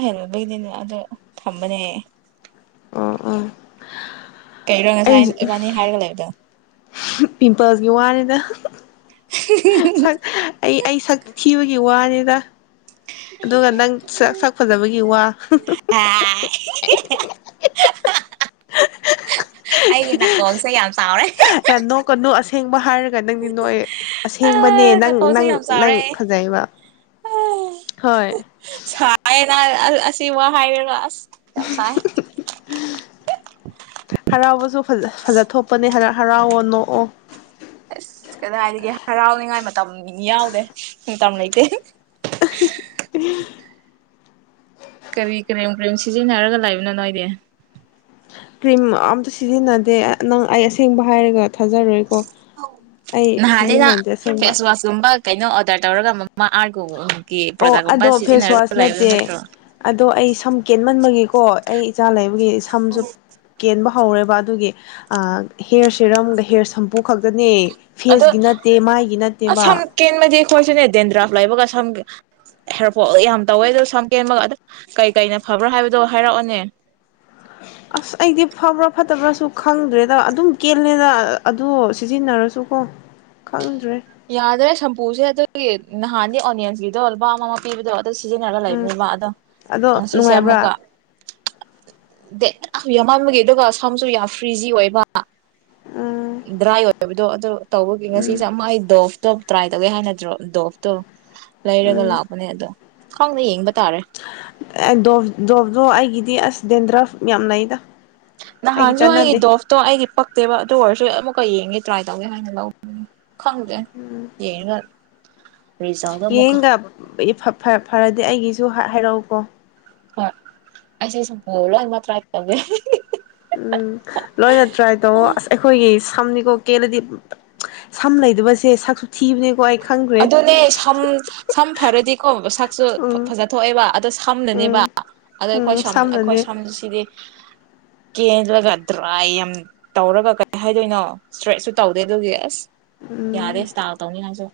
ꯍꯕꯅꯤ ꯑꯗꯣ ꯊꯝꯕꯅꯦ ꯎꯝ ꯎꯝ ꯀꯩꯔꯣ ꯉꯁꯥꯏ ꯏꯕꯥꯅꯤ ꯍꯥꯏꯔꯒ ꯂꯩꯕꯗꯣ ꯄꯤꯝꯄꯜꯁꯀꯤ ꯋꯥꯅꯤꯗ ꯁꯛ ꯑꯩ ꯑꯩ ꯁꯛ ꯈꯤꯕꯒꯤ ꯋꯥꯅꯤꯗ ꯑꯗꯨꯒ ꯅꯪ ꯁꯛ ꯐꯖꯕꯒꯤ ꯋꯥ ꯑꯩꯒꯤ ꯑꯩꯒꯤ ꯅ ꯀꯣꯡꯁꯦ ꯌꯥꯝꯅ ꯆꯥꯎꯔꯦ ꯊꯦꯡꯕ ꯍꯥꯏꯔꯒ ꯅꯪꯗꯤ ꯅꯣꯛꯑꯦ ꯑꯁꯦꯡꯕꯅꯦ ꯅꯪ ꯅꯀꯣꯡꯁꯦ ꯅꯪ ꯌꯥꯝ ꯅꯪ ꯆꯥꯎꯔꯦ ꯐꯖꯩꯕ ꯍꯣꯏ ꯑꯁꯤꯕ ꯍꯥꯏꯔꯒ ꯑꯁ ꯌꯥꯝ ꯁꯥꯢ ꯗꯣ ꯐ ꯐꯖ ꯊꯣꯛꯄꯅꯦ ꯍꯔ ꯍꯔꯥꯎꯑꯣ ꯅꯣꯛꯑꯣ ꯑꯁ ꯀꯗꯥꯢꯗꯒꯤ ꯍꯔꯥꯎꯅꯤꯉꯥꯏ ꯃꯇꯝ ꯒꯤꯗꯤ ꯌꯥꯎꯗꯦ ꯃꯇꯝ ꯂꯩꯇꯦ ꯀꯔꯤ ꯀ꯭ꯔꯤꯝ ꯀ꯭ꯔꯤꯝ ꯁꯤꯖꯤꯟꯅꯔꯒ ꯂꯩꯥꯕꯅꯣ ꯅꯣꯏꯗꯤ ꯀ꯭ꯔꯤꯝ ꯑꯝꯇ ꯁꯤꯖꯤꯟꯅꯗꯦ ꯅꯪ ꯑꯩ ꯑꯁꯦꯡꯕ ꯍꯥꯏꯔꯒ ꯊꯥꯖꯔꯣꯏꯀꯣ ꯑꯩ ꯅꯍꯥꯅꯦꯅ ꯁꯤꯖꯤꯟꯅꯗꯦ ꯑꯁꯦꯡꯕ ꯐꯦꯁ ꯋꯥꯁ ꯀꯨꯝꯕ ꯀꯩꯅꯣ ꯑꯣꯔꯗꯔ ꯇꯧꯔꯒ ꯃꯥꯃꯥ ꯒꯨ ꯎꯝ ꯑꯣ ꯑꯗꯣ ꯐꯦꯁ ꯋꯥꯁ ꯅꯠꯇꯦ ꯑꯗꯣ ꯑꯩ ꯁꯝ ꯀꯦꯟꯃꯟꯕꯒꯤ ꯀꯣ ꯑꯩ ꯏꯆꯥ ꯂꯩꯕꯒꯤ ꯁꯝꯁꯨ ꯀꯦꯟꯕ ꯍꯧꯔꯦꯕ ꯑꯗꯨꯒꯤ ꯑ ꯍꯦꯌꯔ ꯁꯦꯔꯝꯒ ꯍꯦꯌꯔ ꯁꯝꯄꯨ ꯈꯛꯇꯅꯦ ꯑꯗꯣ ꯐꯦꯁꯀꯤ ꯅꯠꯇꯦ ꯃꯥꯢꯒꯤ ꯑꯁ ꯅꯠꯇꯦꯕ ꯁꯝ ꯀꯦꯟꯕꯗꯤ ꯑꯩꯈꯣꯏꯁꯨꯅꯦ ꯗꯦꯟꯗ꯭ꯔꯥꯐ ꯂꯩꯕꯒ ꯁꯝ ꯍꯦꯔꯄꯣ ꯌꯥꯝ ꯇꯧꯋꯦ ꯑꯗꯨ ꯁꯝ ꯀꯦꯟꯕꯒ ꯀꯩ ꯀꯩꯅ ꯐꯕ꯭ꯔꯥ ꯍꯥꯏꯕꯗꯣ ꯍꯥꯏꯔꯛꯑꯣꯅꯦ ꯑꯁ ꯑꯩꯗꯤ ꯐꯕ꯭ꯔꯥ ꯐꯠꯇꯕ꯭ꯔꯥꯁꯨ ꯈꯪꯗ꯭ꯔꯦꯗ ꯑꯗꯨꯝ ꯀꯦꯜꯂꯦꯅ ꯑꯗꯨ ꯁꯤꯖꯤꯟꯅꯔꯁꯨ ꯀꯣ ꯈꯪꯗ꯭ꯔꯦ ꯌꯥꯗ꯭ꯔꯦ ꯁꯝꯄꯨꯁꯦ ꯑꯗꯨꯒꯤ ꯅꯍꯥꯟꯒꯤ ꯑꯣꯅꯤꯌꯟꯁꯒꯤꯗꯣ ꯑꯣꯜꯄꯥ ꯑꯃ ꯄꯤꯕꯗꯣ ꯑꯗꯨ ꯁꯤꯖꯤꯟꯅꯔꯒ ꯎꯝ ꯂꯩꯕꯅꯦꯕ ꯑꯗꯣ ꯑꯗꯣ ꯉ ꯁꯤꯁꯦ ꯅꯨꯡꯉꯥꯏꯕ꯭ꯔꯥ ꯑꯃꯨꯛꯀ ꯗꯦ ꯌꯥꯝ ꯃꯥꯟꯕꯒꯤ ꯑꯗꯨꯒ ꯁꯝꯁꯨ ꯌꯥꯝ ꯐ꯭ꯔꯤꯖꯤ ꯑꯣꯏꯕ ꯎꯝ ꯗ꯭ꯔꯥꯏ ꯑꯣꯏꯕꯗꯣ ꯑꯗꯣ ꯇꯧꯕꯒꯤ ꯎꯝ ꯉꯁꯤꯁꯨ ꯃꯣꯢ ꯐꯇꯣꯞ ꯇ꯭ꯔꯥꯏ ꯇꯧꯒꯦ ꯍꯥꯏꯅ꯭ꯔꯣ ꯗꯣꯞꯇꯣ ꯂꯩꯔꯒ ꯂꯥꯛꯄꯅꯦ ꯑꯗꯣ ꯍꯅꯦ ꯌꯦꯡ ꯗꯣ ꯗꯣꯚꯗꯣ ꯑꯩꯒꯤ ꯗꯤ ꯑꯁ ꯗꯦꯟꯗ꯭ꯔꯥ ꯌꯥꯝ ꯂꯩꯗ ꯅꯍꯥꯟꯁꯨ ꯑꯩꯒꯤ ꯗꯣꯐꯇꯣ ꯑꯩꯒꯤ ꯄꯛꯇꯦꯕ ꯑꯗꯨ ꯑꯣꯏꯔꯁꯨꯨ ꯀ ꯌꯦꯡꯒꯦ ꯇ꯭ꯔꯥꯏ ꯇꯧꯒꯦ ꯍꯥꯏꯅ ꯂꯧꯧꯕꯅꯦ ꯈꯪꯗꯦ ꯌꯦ ꯃꯔ ꯌꯦꯡꯒ ꯐꯔꯗꯤ ꯑꯩꯒꯤ ꯁꯨ ꯍꯥꯏꯔꯛꯎꯀꯣ ꯍ ꯑꯁ ꯁ ꯍꯣꯂ ꯑꯗꯨ ꯃꯥ ꯍꯥꯏ ꯇꯕꯦ ꯎꯝ ꯂꯣꯏꯅ ꯇ꯭ꯔꯥꯏ ꯇꯧ ꯑꯁ ꯑꯩꯈꯣꯏꯒꯤ ꯁꯝꯅꯤꯀꯣ ꯀꯦꯂꯗꯤ ꯁꯝ ꯂꯩꯗꯕꯁꯦ ꯁꯛꯁꯨ ꯊꯤꯕꯅꯦꯀꯣ ꯑꯩ ꯈꯪꯈ꯭ꯔꯦ ꯑꯗꯨꯅꯦꯝ ꯁꯝ ꯐꯔꯗꯤꯀꯣ ꯁꯛꯁꯨ ꯎꯝ ꯐꯖꯊꯣꯛꯑꯦꯕ ꯑꯗꯣ ꯁꯝꯅꯅꯦꯕ ꯎꯝ ꯑꯗꯣ ꯑꯩꯈꯣꯏ ꯎꯝ ꯑꯩꯈꯣꯏ ꯁꯝꯅꯅꯦ ꯁꯝꯁꯤꯗꯤ ꯀꯦꯟꯂꯒ ꯗ꯭ꯔꯥꯏ ꯌꯥꯝ ꯇꯧꯔꯒ ꯀꯩ ꯍꯥꯏꯗꯣꯏꯅꯣ ꯏꯁꯇ꯭ꯔꯦꯠꯁꯨ ꯇꯧꯗꯦ ꯑꯗꯨꯒꯤ ꯑꯁ ꯌꯥꯗꯦ ꯎꯝ ꯁꯇꯥ ꯇꯧꯅꯤ ꯉꯁꯨ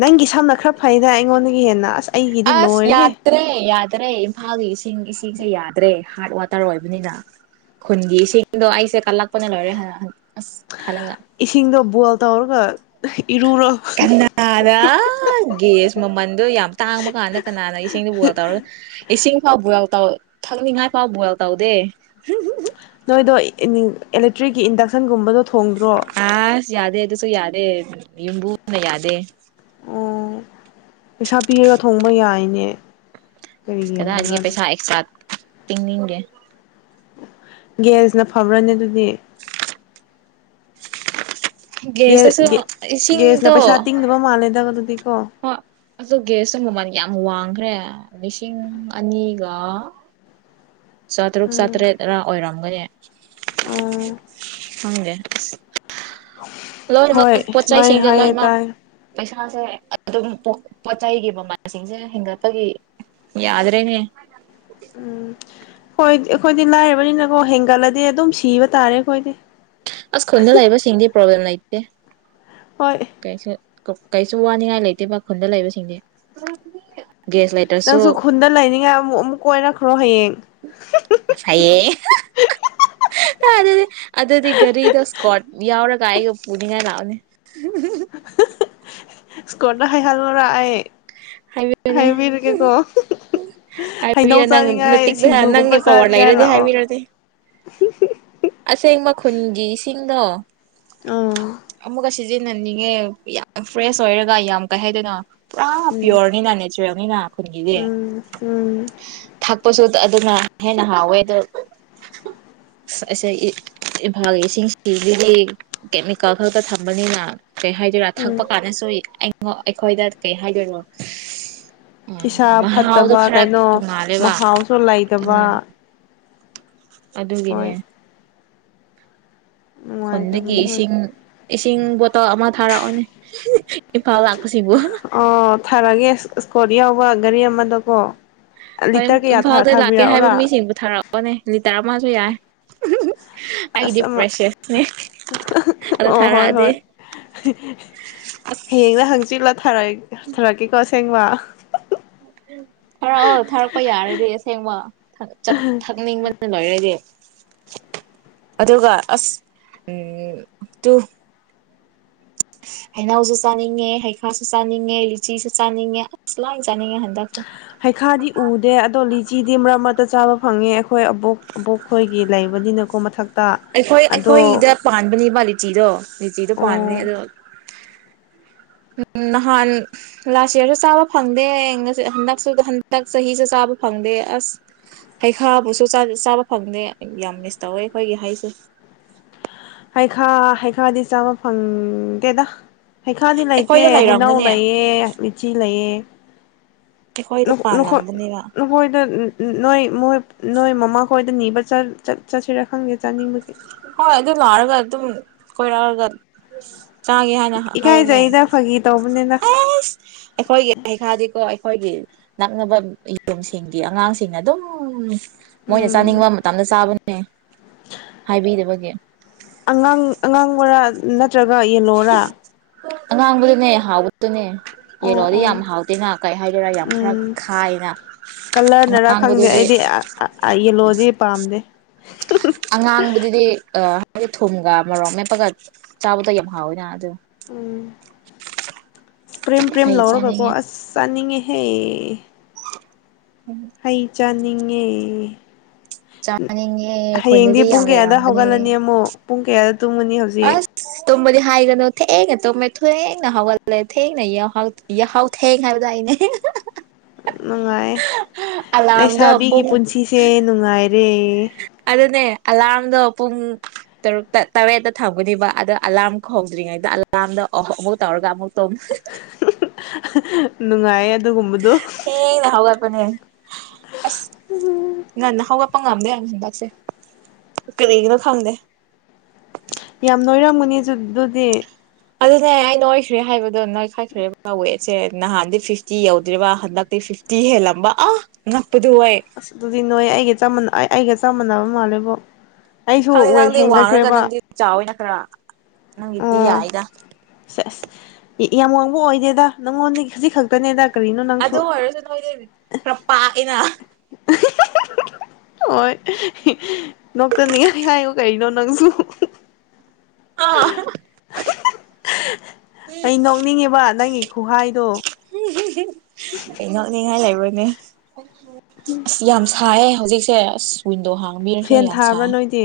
ꯅꯪꯒꯤ ꯁꯝꯅ ꯈꯔ ꯐꯩꯅ ꯑꯩꯉꯣꯟꯗꯒꯤ ꯍꯦꯟꯅ ꯑꯁ ꯑꯩꯒꯤꯗꯤ ꯑꯁ ꯂꯣꯏꯔꯦꯍꯦ ꯌꯥꯗ꯭ꯔꯦ ꯌꯥꯗ꯭ꯔꯦ ꯏꯝꯐꯥꯜꯒꯤ ꯏꯁꯤꯡ ꯏꯁꯤꯡꯁꯦ ꯌꯥꯗ꯭ꯔꯦ ꯍꯥꯔꯠ ꯋꯥꯇꯔ ꯑꯣꯏꯕꯅꯤꯅ ꯈꯨꯟꯒꯤ ꯏꯁꯤꯡꯗꯣ ꯑꯩꯁꯦ ꯀꯂꯛ ꯅ ꯂꯣꯏꯔꯦ ꯑ ꯈꯜꯒ ꯏꯁꯤꯡꯗꯣ ꯕꯣꯏꯜ [inaudible] ꯀꯅꯥꯅ ꯒꯦꯁ ꯃꯃꯟꯗꯣ ꯌꯥꯝ ꯇꯥꯡꯕ ꯀꯥꯟꯗ ꯀꯅꯥꯅ ꯏꯁꯤꯡꯗꯣ ꯕꯣꯏꯜ ꯇꯧꯔ ꯏꯁꯤꯡ ꯐꯥꯎ ꯕꯣꯏꯜ ꯇꯧꯔ ꯊꯛꯅꯤꯡꯉꯥꯏ ꯐꯥꯎꯕ ꯕꯜ ꯇꯧꯗꯦ ꯅꯣꯏꯗꯣ ꯏꯂꯦꯛꯇ꯭ꯔꯤꯛꯀꯤ ꯏꯟꯗꯛꯁꯟꯒꯨꯝꯕꯗꯣ ꯊꯣꯡꯗ꯭ꯔꯣ ꯑ ꯌꯥꯗꯗꯨꯁꯨꯣ ꯌꯥꯗ ꯌꯨꯝꯕꯨꯅ ꯌꯥꯗꯦ ꯑꯣ ꯄꯩꯁꯥ ꯄꯤꯔꯒ ꯊꯣꯡꯕ ꯌꯥꯏꯅꯦ ꯀꯔꯤꯒꯤ ꯀꯗꯥꯦ ꯌꯥꯗꯕ꯭ꯔꯥꯅꯦ ꯄꯩꯁꯥ ꯑꯦ ꯁꯥ ꯇꯤꯡꯅꯤꯡꯒꯦ ꯦꯁꯅ ꯐꯥꯕ꯭ꯔꯅꯦ ꯑꯗꯨꯗꯤ [inaudible] ꯒꯦ ꯒꯦꯁꯇꯁꯨ ꯒꯦ ꯒ꯭ꯌꯥꯁꯅ ꯏꯁꯤꯡꯗꯣ ꯄꯩꯁꯥ ꯇꯤꯡꯗꯕ ꯃꯥꯜꯂꯦꯗ ꯑꯗꯨꯗꯤꯀꯣ ꯍꯣꯏ ꯑꯗꯨ ꯒꯦꯁꯁꯨ ꯃꯃꯜ ꯌꯥꯝ ꯋꯥꯡꯈ꯭ꯔꯦ ꯃꯤꯁꯤꯡꯤꯡ ꯑꯅꯤꯒ ꯆꯥꯇꯔꯨꯛ ꯎꯝ ꯆꯥꯇ꯭ꯔꯦꯠꯔ ꯑꯣꯏꯔꯝꯒꯅꯤ ꯎꯝ ꯍꯒꯦ ꯍꯣꯏ ꯂꯣꯏꯅꯃꯛ ꯁꯨꯃꯥꯏꯅ ꯄꯣꯠꯆꯁꯤꯡꯁꯦ ꯍꯥꯏꯌꯦ ꯂꯣꯏꯃꯛ ꯇꯥꯏ ꯄꯩꯁꯥ ꯃꯥꯥꯁꯦ ꯑꯗꯨꯝ ꯄꯣꯠ ꯆꯩꯒꯤ ꯃꯃꯜꯁꯤꯡꯁꯦ ꯍꯦꯟꯒꯠꯄꯒꯤ ꯌꯥꯗ꯭ꯔꯦꯅꯦ ꯎꯝ ꯍꯣꯏ ꯑꯩꯈꯣꯏꯗꯤ ꯂꯥꯏꯔꯕꯅꯤꯅꯀꯣ ꯍꯦꯟꯒꯠꯂꯗꯤ ꯑꯗꯨꯝ ꯁꯤꯕ ꯇꯥꯔꯦ ꯑꯩꯈꯣꯏꯗꯤ ꯑꯁ ꯈꯟꯗ ꯂꯥꯛꯏꯕꯁꯤꯡꯗꯤ ꯄꯣ꯭ꯂꯦꯝ ꯂꯩꯇꯦ ꯍꯣꯏ ꯀꯩꯁꯨ ꯀꯩꯁꯨ ꯋꯥꯅꯤꯡꯉꯥꯏ ꯂꯩꯇꯦꯕ ꯈꯨꯟꯗ ꯂꯩꯕꯁꯤꯡꯗꯤ ꯒ꯭ꯌꯥꯁ ꯂꯩꯇ꯭ꯔꯁꯨ ꯅꯪꯁꯨ ꯈꯨꯟꯗ ꯂꯩꯅꯤꯡꯉꯥꯏ ꯑꯃꯨꯛ ꯑꯃꯨꯛ ꯀꯣꯏꯔꯛꯈ꯭ꯔꯣ ꯍꯌꯦꯡ ꯦ ꯑꯗꯗꯤ ꯒꯔꯤꯗ ꯁꯀꯣꯠ ꯌꯥꯎ ꯀꯥꯏ ꯎ ꯄꯨꯨꯅꯤꯒ ꯂꯅꯤ ꯁ꯭ꯀꯨꯣꯔꯗ ꯍꯥꯏꯈꯜꯂꯔꯥ ꯑꯩ ꯍꯥꯏꯕꯤꯌꯨꯅꯦ ꯍꯥꯏꯕꯤꯔꯒꯦꯀꯣ ꯍꯩꯅꯧ ꯍꯥꯏꯕꯤꯌꯨ ꯆꯥꯅꯤꯡꯉꯥꯏ ꯅꯪꯇꯤ ꯁꯤꯡꯖꯨꯒꯨꯝꯕ ꯅꯪꯒꯤ ꯄꯋꯥꯔ ꯆꯥꯅꯤꯡꯉꯥꯏ ꯂꯩꯔꯗꯤ ꯂꯥꯛꯑꯣ ꯍꯥꯏꯕꯤꯔꯗꯤ ꯑꯁꯦꯡ ꯃꯈꯨꯟꯒꯤꯁꯤꯡꯗꯣ ꯑ ꯁꯤꯖꯤꯟꯅꯟꯅꯤꯡꯉꯦ ꯌꯥꯝ ꯐ꯭ꯔꯦꯁ ꯑꯣꯏꯔꯒ ꯌꯥꯝ ꯀꯩ ꯍꯥꯏꯗꯅ ꯄꯨꯔꯥ ꯎꯝ ꯄꯤꯌꯣꯔꯅꯤꯅ ꯅꯦꯆꯔꯦꯜꯅꯤꯅ ꯈꯨꯟꯒꯤꯗꯤ ꯎꯝ ꯎꯝ ꯊꯥꯛꯄꯁꯨ ꯑꯗꯨꯅ ꯍꯦꯟꯅ ꯍꯥꯎꯋꯦꯗꯣ ꯑꯩꯁꯦ ꯏꯝꯐꯥꯜꯒꯤ ꯏꯁꯤꯡ ꯁꯤꯒꯤ ꯀꯦꯃꯤꯀꯦꯜ ꯈꯛꯇ ꯊꯝꯕꯅꯤꯅ ꯀꯩ ꯍꯥꯏꯗꯣꯏꯔꯥ ꯎꯝ ꯊꯛꯄ ꯀꯥꯟꯗꯁꯨ ꯑꯩꯈꯣꯏꯗ ꯀꯩ ꯍꯥꯏꯗꯣꯏꯔꯣ ꯏꯁꯥ ꯐꯠꯇꯕ ꯀꯩꯅꯣ ꯇꯣꯡꯉꯥꯜꯂꯦꯕ ꯃꯍꯥꯎꯁꯨ ꯂꯩꯇꯕ ꯑꯗꯨ ꯍꯣꯏ ꯑꯗꯨꯒꯤꯅꯦꯦ ꯈꯨꯟꯗꯒꯤ ꯅꯨꯡꯉꯥꯏꯇꯕꯅꯤ ꯍꯣꯏ ꯏꯁꯤꯡ ꯏꯁꯤꯡ ꯕꯣꯇꯜ ꯑꯃ ꯊꯥꯔꯛꯑꯣꯅꯦ ꯏꯝꯐꯥꯜ ꯂꯥꯛꯄꯁꯤꯡꯕꯨ ꯑꯣ ꯊꯥꯔꯒꯦ ꯀ ꯍꯕ ꯒꯥꯔꯤ ꯑꯃꯗꯀꯣ ꯍꯣꯏ ꯂꯤꯇꯔ ꯀꯌꯥ ꯏꯝꯐꯥꯜꯗ ꯂꯥꯛꯀꯦ ꯍꯥꯏꯕ ꯊꯥꯕꯤꯔꯛꯎꯔꯥ ꯃꯤꯁꯤꯡꯕꯨ ꯊꯥꯔꯛꯑꯑꯣꯅꯦ ꯂꯤꯇꯔ ꯑꯃ ꯁꯤ ꯌꯥꯏ ꯑꯩꯒꯤꯗꯤ ꯑꯁ ꯑꯃ ꯄ꯭ꯔꯦꯁꯦꯁꯅꯦ ꯑꯗꯣ ꯑꯣ ꯍꯣꯏ ꯊꯥꯔꯛꯑꯗꯤ ꯍꯣꯏ ꯑꯁ ꯍꯌꯦꯡꯅ ꯍꯪꯆꯤꯠꯂ ꯊꯥꯔꯛꯀꯦꯀꯣ꯫ ꯁꯦꯡꯕꯥ꯫ ꯊꯥꯔꯛꯑꯣ ꯊꯥꯔꯛꯄ ꯌꯥꯔꯗꯤ ꯑꯁꯦꯡꯕ ꯊꯛꯅꯤꯡꯕꯅ ꯂꯣꯏꯔꯗꯤ꯫ ꯑꯗꯨꯒ ꯑꯁ ꯎꯝ ꯇꯨ꯫ ꯍꯩꯅꯎꯁꯨ ꯆꯥꯅꯤꯡꯉꯦ ꯍꯩꯈꯥꯁꯨ ꯆꯥꯅꯤꯡꯉꯦ ꯂꯤꯆꯤꯁꯨ ꯆꯥꯅꯤꯡꯉꯦ ꯑꯁ ꯂꯣꯏ ꯆꯥꯅꯤꯡꯉꯦ ꯍꯟꯗꯛꯁꯦ ꯍꯩꯈꯥꯗꯤ ꯎꯗꯦ ꯑꯗꯣ ꯂꯤꯆꯤ ꯗꯤ ꯃ꯭ꯔꯛ ꯃ꯭ꯔꯛꯇ ꯆꯥꯕ ꯐꯪꯉꯦ꯫ ꯑꯩꯈꯣꯏ ꯑꯕꯣꯛ ꯑꯕꯣꯛ ꯈꯣꯏꯒꯤ ꯂꯩꯕꯅꯤꯅꯀꯣ ꯃꯊꯛꯇ ꯑꯩꯈꯣꯏ ꯑꯗꯣ ꯑꯩꯈꯣꯏꯗ ꯄꯥꯟꯕꯅꯦꯕ ꯂꯤꯆꯤꯗꯣ ꯂꯤꯆꯤꯗꯣ ꯑꯣ꯫ ꯎꯝ ꯅꯍꯥꯟ ꯂꯥꯁ ꯌ꯭ꯔꯁꯨ ꯆꯥꯕ ꯐꯪꯗꯦ ꯍꯟꯗꯛꯁꯨ ꯍꯟꯗꯛ ꯆꯍꯤꯁꯨ ꯆꯥꯕ ꯐꯪꯗꯦ ꯑꯁ ꯍꯩꯈꯥꯕꯨꯁꯨ ꯆꯥꯕ ꯐꯪꯗꯦ ꯌꯥꯝ ꯃꯤꯁ ꯇꯧꯋꯦ ꯑꯩꯈꯣꯏꯒꯤ ꯍꯩꯁꯦ꯫ ꯍꯩꯈꯥ ꯍꯩꯈꯥꯗꯤ ꯆꯥꯕ ꯐꯪꯗꯦꯗ꯫ ꯍꯩꯈꯥꯗꯤ ꯂꯩꯇꯦ ꯑꯩꯈꯣꯏꯗ ꯍꯩꯅꯎ ꯂꯩꯔꯝꯒꯅꯦ ꯂꯩꯌꯦ ꯂꯤꯆꯤ ꯂꯩꯌꯦ꯫ ꯑꯩꯈꯣꯏꯗ ꯅꯈꯣꯏ ꯄꯥꯜꯂꯝꯕꯅꯦꯕ ꯅꯈꯣꯏꯗ ꯅꯣꯏ ꯃꯣꯏ ꯅꯣꯏ ꯃꯃꯥ꯫ ꯍꯣꯏꯗ ꯅꯤꯕ ꯆꯠꯁꯤꯔꯥ ꯈꯪꯗꯦ ꯆꯥꯅꯤꯡꯕꯒꯤ꯫ ꯍꯣꯏ ꯑꯗꯨ ꯂꯥꯛꯑꯒ ꯑꯗꯨꯝ ꯀꯣꯏꯔꯛꯑꯒ꯫ ꯆꯥꯒꯦ ꯍꯥꯏꯅ ꯍꯥꯏꯌꯨꯅꯦ ꯏꯀꯥꯏꯖꯩꯗ ꯐꯥꯒꯤ ꯇꯧꯕꯅꯤꯅ ꯑꯦꯁ ꯑꯩꯈꯣꯏꯒꯤ ꯍꯩꯈꯥꯗꯤꯀꯣ꯫ ꯑꯩꯈꯣꯏꯒꯤ ꯅꯛꯅꯕ ꯌꯨꯝꯁꯤꯡꯒꯤ ꯑꯉꯥꯡꯁꯤꯡꯅ ꯑꯗꯨꯝ꯫ ꯃꯣꯏꯅ ꯎꯝ ꯆꯥꯅꯤꯡꯕ ꯃꯇꯝꯗ ꯆꯥꯕ꯫ [unintelligible] ꯑꯉꯥꯡ ꯑꯉꯥꯡ ꯃꯣꯔꯥ ꯅꯠ ꯌꯦꯂꯣꯔꯥ꯫ ꯑꯉꯥꯡꯕꯗꯨꯅꯦ ꯍꯥꯎꯕꯗꯨꯅꯦ꯫ ꯑꯣ ꯌꯦꯜꯂꯣꯗꯤ ꯌꯥꯝ ꯑꯣ ꯍꯥꯎꯇꯦꯅ ꯀꯩ ꯍꯥꯏꯗꯣꯏꯔꯥ ꯌꯥꯝ ꯈꯔ ꯎꯝ ꯈꯥꯏꯅ ꯀꯂꯔꯅꯔꯥ ꯈꯪꯗꯦ ꯑꯉꯥꯡꯕꯗꯨꯗꯤ꯫ ꯑꯩꯗꯤ ꯌꯦꯂꯣꯗꯤ ꯄꯥꯝꯗꯦ ꯑꯩ ꯊꯨꯝꯒ ꯃꯔꯣꯛ ꯃꯦꯞꯄꯒ ꯆꯥꯕꯗꯣ ꯌꯥꯝ ꯍꯥꯎꯋꯦꯅ ꯑꯗꯨ꯫ [unintelligible] ꯄ꯭ꯔꯦꯝ ꯄ꯭ꯔꯦꯝ ꯍꯩ ꯂꯧꯔꯒꯀꯣ ꯆꯥꯅꯤꯡꯉꯦ ꯑꯁ ꯆꯥꯅꯤꯡꯉꯦ꯫ ꯍꯩ꯫ ꯍꯩ ꯆꯥꯅꯤꯡꯉꯦ꯫ ꯆꯥꯅꯤꯡꯉꯦ ꯍꯌꯦꯡꯗꯤ ꯑꯩꯈꯣꯏꯅꯗꯤ ꯄꯨꯡ ꯌꯥꯝ ꯀꯌꯥꯗ ꯂꯩꯔꯝꯒꯅꯤ ꯍꯧꯒꯠꯂꯅꯤ ꯑꯃꯨꯛ꯫ ꯄꯨꯡ ꯀꯌꯥ ꯇꯨꯝꯃꯅꯤ ꯍꯧꯖꯤꯛ꯫ ꯑꯁ ꯇꯨꯝꯕꯗꯤ ꯍꯥꯏꯒꯅꯨ ꯊꯦꯡꯅ ꯇꯨꯝꯃꯦ ꯊꯦꯡꯅ ꯍꯥꯎꯒꯠꯂꯦ ꯊꯦꯡꯅ ꯌꯥꯍꯥꯎ ꯊꯦꯡ ꯍꯥꯏꯕꯗꯣ ꯑꯩꯅꯦ꯫ ꯅꯨꯡꯉꯥꯏ ꯑꯂꯥꯔꯝꯗꯣ ꯂꯩꯁꯥꯕꯤꯒꯤ ꯄꯨꯡ ꯄꯨꯟꯁꯤꯁꯦ ꯅꯨꯡꯉꯥꯏ ꯑꯗꯨꯅꯦ ꯑꯂꯥꯔꯝꯗꯣ꯫ ꯄꯨꯡ ꯇꯔꯨꯛꯇ ꯇꯔꯦꯠꯇ ꯊꯝꯒꯅꯤꯕ ꯑꯗꯣ ꯑꯂꯥꯔꯝ ꯍꯧꯗ꯭ꯔꯤꯉꯩꯗ ꯑꯂꯥꯔꯝꯗ ꯑꯃꯨꯛ ꯇꯧꯔꯒ ꯑꯃꯨꯛ ꯅꯨꯡꯉꯥꯏꯌꯦ ꯑꯗꯨꯒꯨꯝꯕꯗꯣ ꯊꯦꯡ ꯅꯍꯒ ꯃꯅꯦ ꯑꯁ ꯉꯥꯟꯅ ꯍꯒ ꯄꯉꯥꯝꯗ ꯌꯥꯝ ꯍꯟꯗꯥꯛꯁꯦ ꯀꯔꯤꯒꯤꯅꯣ ꯈꯪꯗꯦ ꯌꯥꯝ ꯂꯣꯏꯔꯝꯃꯨꯅꯤ ꯑꯗꯨꯗꯤ ꯑꯗꯨꯅꯦ ꯑꯩ ꯅꯣꯏꯈ꯭ꯔꯦ ꯍꯥꯏꯕꯗꯣ ꯅꯣꯏꯈꯥꯏꯈ꯭ꯔꯦꯕ ꯋꯦꯠꯁꯦ ꯅꯍꯥꯟꯗꯤ ꯐꯤꯐꯇꯤ ꯌꯧꯗ꯭ꯔꯤꯕ ꯍꯟꯗꯛꯇꯤ ꯐꯤꯐꯇꯤ ꯍꯦꯜꯂꯝꯕ ꯑꯥ ꯅꯪ ꯑꯁ ꯑꯗꯨꯗꯤ ꯅꯣꯏ ꯑꯩꯒ ꯆꯞ ꯃꯅ ꯑꯩ ꯑꯩꯒ ꯆꯞ ꯃꯥꯟꯅꯕ ꯃꯥꯜꯂꯦꯕꯣ ꯑꯩꯁꯨ ꯈꯪꯗꯦ ꯋꯦꯠ ꯅꯪꯗꯦ ꯋꯥꯡꯔꯒ ꯍꯦꯟꯒꯠꯈ꯭ꯔꯦꯕ ꯅꯪꯗꯤ ꯆꯥꯎꯋꯅ ꯑ ꯅꯪꯗꯌꯥ ꯑꯣ ꯍꯥꯏꯗ ꯁꯦ ꯑꯁ ꯌꯥꯝ ꯋꯥꯡꯕ ꯑꯣꯏꯗꯦꯗ ꯅꯪꯉꯣꯟꯗꯤ ꯍꯧꯖꯤꯛ ꯈꯛꯇꯅꯦꯗ ꯀꯔꯤꯅꯣ ꯑꯗ ꯅꯪꯁꯨ ꯍꯔꯖꯟꯗ ꯈꯔ ꯄꯥ ꯑꯩꯅ ꯍꯣꯏ ꯅꯇ ꯅꯤꯡꯉꯥꯏꯉꯥꯏꯉ ꯀꯔꯤꯅꯣ ꯅꯪꯁꯨ ꯑꯥ ꯑꯩ ꯅꯣꯛꯅꯤꯡꯉꯦꯕ ꯅꯪꯒꯤ ꯈꯨꯍꯥꯏꯗꯣ ꯏꯉꯣ ꯅꯤꯡꯉꯥꯏ ꯂꯩ ꯅꯦ ꯑꯁ ꯌꯥꯝ ꯁꯥꯏꯌꯦ ꯍꯧꯖꯤꯛ ꯀꯣ ꯍꯥ ꯐꯦꯟ ꯊꯥꯕ꯭ꯔꯥ ꯅꯣꯏꯗꯤ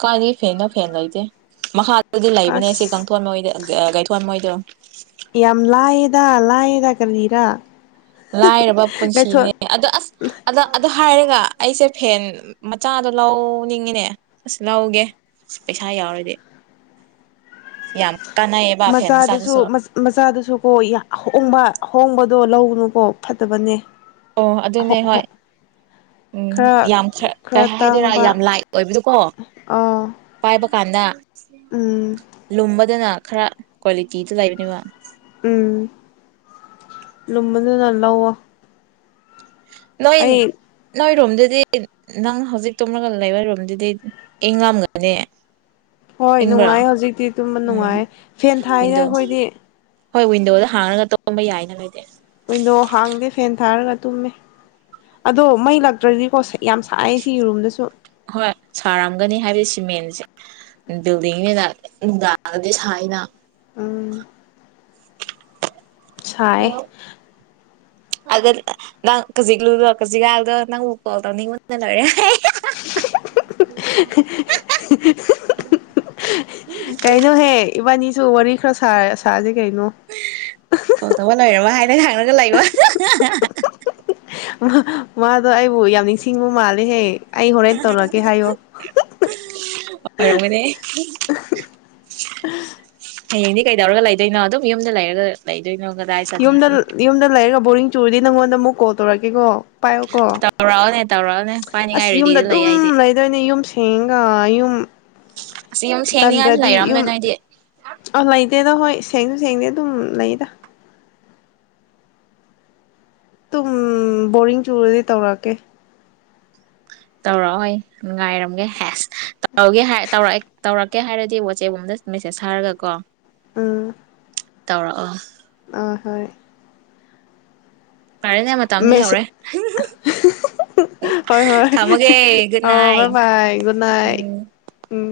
ꯀꯥꯏꯔꯤ ꯐꯦꯅ ꯐꯦꯟꯅ ꯂꯩꯇꯦ ꯃꯈꯥ ꯑꯗꯨꯗꯤ ꯂꯩꯕꯅꯦ ꯁꯤ ꯑꯁ ꯀꯥꯡꯊꯣꯟꯣꯏꯗ ꯀꯩꯊꯣꯟ ꯃꯣꯏꯗꯣ ꯌꯥꯝ ꯂꯑꯗ ꯂꯑꯗ ꯀꯗꯔ ꯂꯥꯏꯔꯕ ꯄꯨꯟꯁꯤꯅꯦ ꯑꯗ ꯑꯁ ꯑꯗ ꯑꯗ ꯍꯥꯏꯔꯒ ꯑꯩꯁꯦ ꯐꯦꯟ ꯃꯆꯥꯗꯣ ꯂꯧꯅꯤꯡꯉꯤꯅꯦ ꯑꯁ ꯂꯧꯒꯦ ꯑꯁ ꯄꯩꯁꯥ ꯌꯥꯎꯔꯗꯤ ꯌꯥꯝ ꯀꯥꯟꯅꯩꯌꯦꯕ ꯐꯦꯟ ꯃꯆꯥꯗꯨꯁꯨ ꯃꯆꯥꯗꯨꯁꯨ ꯀꯣ ꯍꯣꯡꯕ ꯍꯣꯡꯕ ꯑꯗꯣ ꯂꯧꯅꯨꯀꯣ ꯐꯠꯇꯕꯅꯦ ꯑꯣ ꯑꯗꯨꯅꯦ ꯍꯣꯏ ꯎꯝ ꯈꯔ ꯌꯥꯝ ꯀꯩ ꯈꯔ ꯍꯥꯏꯗꯣꯏꯔꯥ ꯇꯥꯡꯕ ꯌꯥꯝ ꯂꯥꯏꯠ ꯑꯣꯏꯕꯗꯨꯀꯣ ꯑꯥ ꯄꯥꯏꯕ ꯀꯥꯟꯗ ꯎꯝ ꯂꯨꯝꯝꯕꯗ ꯅ ꯈꯔ ꯀ꯭ꯋꯥꯂꯤꯇꯤꯗ ꯂꯩꯕꯅꯦꯕ ꯎꯝ ꯂꯃꯗ ꯅꯂ ꯍ ꯅꯣꯏ ꯅꯣꯏ ꯔꯣꯝꯗꯨꯗꯤ ꯅꯪꯅ ꯍꯧꯖꯤꯛ ꯇꯨꯝꯂꯒ ꯂꯩꯕꯔꯣꯝꯗꯨꯗꯤ ꯑꯩ ꯉꯝꯒꯅꯤ ꯍꯣꯏ ꯅꯨꯡꯉꯥꯏ ꯍꯧꯖꯤꯛꯇꯤ ꯑꯗꯨꯝꯕ ꯅꯨꯡꯉꯥꯏ ꯐꯦꯟ ꯊꯥꯏꯅ ꯋꯤꯟꯗꯣ ꯑꯩꯈꯣꯏꯗꯤ ꯍꯣꯏ ꯋꯤꯟꯗꯣꯗ ꯍꯥꯡꯉꯒ ꯇꯝꯕ ꯌꯥꯏꯅ ꯈꯗꯦ ꯀꯗꯣ ꯍꯥꯡꯗꯦ ꯐꯦꯟ ꯊꯥꯔꯒ ꯇꯨꯝꯃꯦ ꯑꯗꯣ ꯃꯩ ꯂꯛꯇ꯭ꯔꯗꯤꯀꯣ ꯌꯥꯝ ꯁꯥꯏ ꯁꯤ ꯌꯦꯔꯨꯝꯗꯁꯨ ꯍꯣꯏ ꯁꯥꯔꯝꯒꯅꯤ ꯍꯥꯏꯕꯗꯤ ꯁꯤꯃꯦꯟꯁꯦ ꯕꯤꯜꯗꯤꯡ ꯑꯣꯏꯅ ꯅꯨꯡꯗꯥꯡꯔꯒꯗꯤ ꯁꯥꯏꯅ ꯎꯝ ꯁꯥꯏ ꯑꯗ ꯅꯪ ꯈꯖꯤꯛꯂꯨꯗꯣ ꯀꯖꯤꯛꯀꯥꯗꯣ ꯅꯪꯕꯨꯛ ꯀꯣꯜ ꯇꯧꯅꯤꯡꯉꯣꯟꯟꯅ ꯂꯣꯏꯔꯦ ꯀꯩꯅꯣꯍꯦ ꯏꯕꯥꯅꯤ ꯔꯤꯈ꯭ꯔ ꯁꯖ ꯀꯩꯅꯩꯅꯣ ꯂꯣꯏꯔꯔꯕ ꯍꯥꯏꯅ ꯈꯪꯅꯒ ꯂꯩꯕ ꯃꯥꯗꯣ ꯑꯩꯕꯨ ꯌꯥꯝ ꯅꯤꯡꯁꯤꯡꯕ ꯃꯥꯜꯂꯦꯍꯦ ꯑꯩ ꯍꯣꯔꯦꯟ ꯇꯧꯔꯛꯀꯦ ꯍꯥꯏꯌꯣ ꯑꯣꯏꯔꯝꯒꯅꯦ ꯍꯌꯦꯡꯗꯤ ꯀꯩꯗꯧꯔꯒ ꯂꯩꯗꯣꯏꯅꯣ ꯑꯗꯨꯝ ꯌꯨꯝꯗ ꯂꯩꯔꯒ ꯂꯩꯗꯣꯏꯅꯣ ꯀꯗꯥꯏ ꯆꯠꯅꯤ ꯌꯨꯝꯗ ꯌꯨꯝꯗ ꯂꯩꯔꯒ ꯕꯣꯔꯤꯡ ꯇꯨꯔꯗꯤ ꯅꯪꯉꯣꯟꯗ ꯑꯃꯨ ꯀꯜ ꯇꯧꯔꯛꯀꯦꯀꯣ ꯄꯥꯏꯌꯣꯀꯣ ꯇꯧꯔꯛꯑꯣꯅꯦ ꯇꯧꯔꯛꯑꯣꯅꯦ ꯑꯁ ꯄꯥꯏꯅꯤꯡꯉꯥꯏ ꯌꯨꯝꯗ ꯔꯦꯗꯤꯗ ꯂꯩ ꯑꯗꯨꯝ ꯑꯩꯗꯤ ꯂꯩꯗꯣꯏꯅꯦ ꯌꯨꯝꯁꯤ ꯆꯒ ꯌꯨꯝ ꯑꯁ ꯌꯨꯝ ꯁꯦꯡꯅꯤꯡꯉꯥꯏꯁꯨ ꯄꯟꯗ꯭ꯔꯗꯤ ꯌꯨꯝ ꯂꯩꯔꯝꯗꯣꯏ ꯅꯣꯏꯗꯤ ꯑꯣꯟꯂꯥꯏꯇꯦꯗ ꯍꯣꯏ ꯁꯦꯡꯁꯨ ꯁꯦꯡꯗꯤ ꯑꯗꯨꯝ ꯂꯩꯗ ꯇꯝ ꯕꯣꯔꯤꯡ ꯆꯨꯔꯗꯤ ꯇꯧꯔꯛꯑꯀꯦ ꯇꯧꯔꯛꯑꯣ ꯍꯣꯏ ꯉꯥꯏꯔꯝꯒꯦ ꯍꯦꯁ ꯇꯧꯒꯦ ꯍꯥꯏ ꯇꯧꯔꯛꯑꯦ ꯇꯧꯔꯛꯀꯦ ꯍꯥꯏꯔꯗꯤ ꯋꯥꯆꯦꯞ ꯑꯣꯝꯗ ꯃꯦꯁꯦꯁ ꯍꯥꯏꯔꯒ ꯀꯣ ꯑ ꯇꯧꯔꯛꯑꯣ ꯐꯔꯦꯅꯦ ꯃꯇꯝꯁꯤ ꯃꯦ ꯌꯧꯔꯦ ꯍꯣꯏ ꯍꯣꯏ ꯊꯝꯃꯒꯦ ꯒꯨꯗ ꯑ ꯚꯥꯏ ꯅꯥꯏꯠ ꯕꯥꯥꯏ ꯨꯗ ꯅꯥꯏꯠ ꯎꯝ ꯎꯝ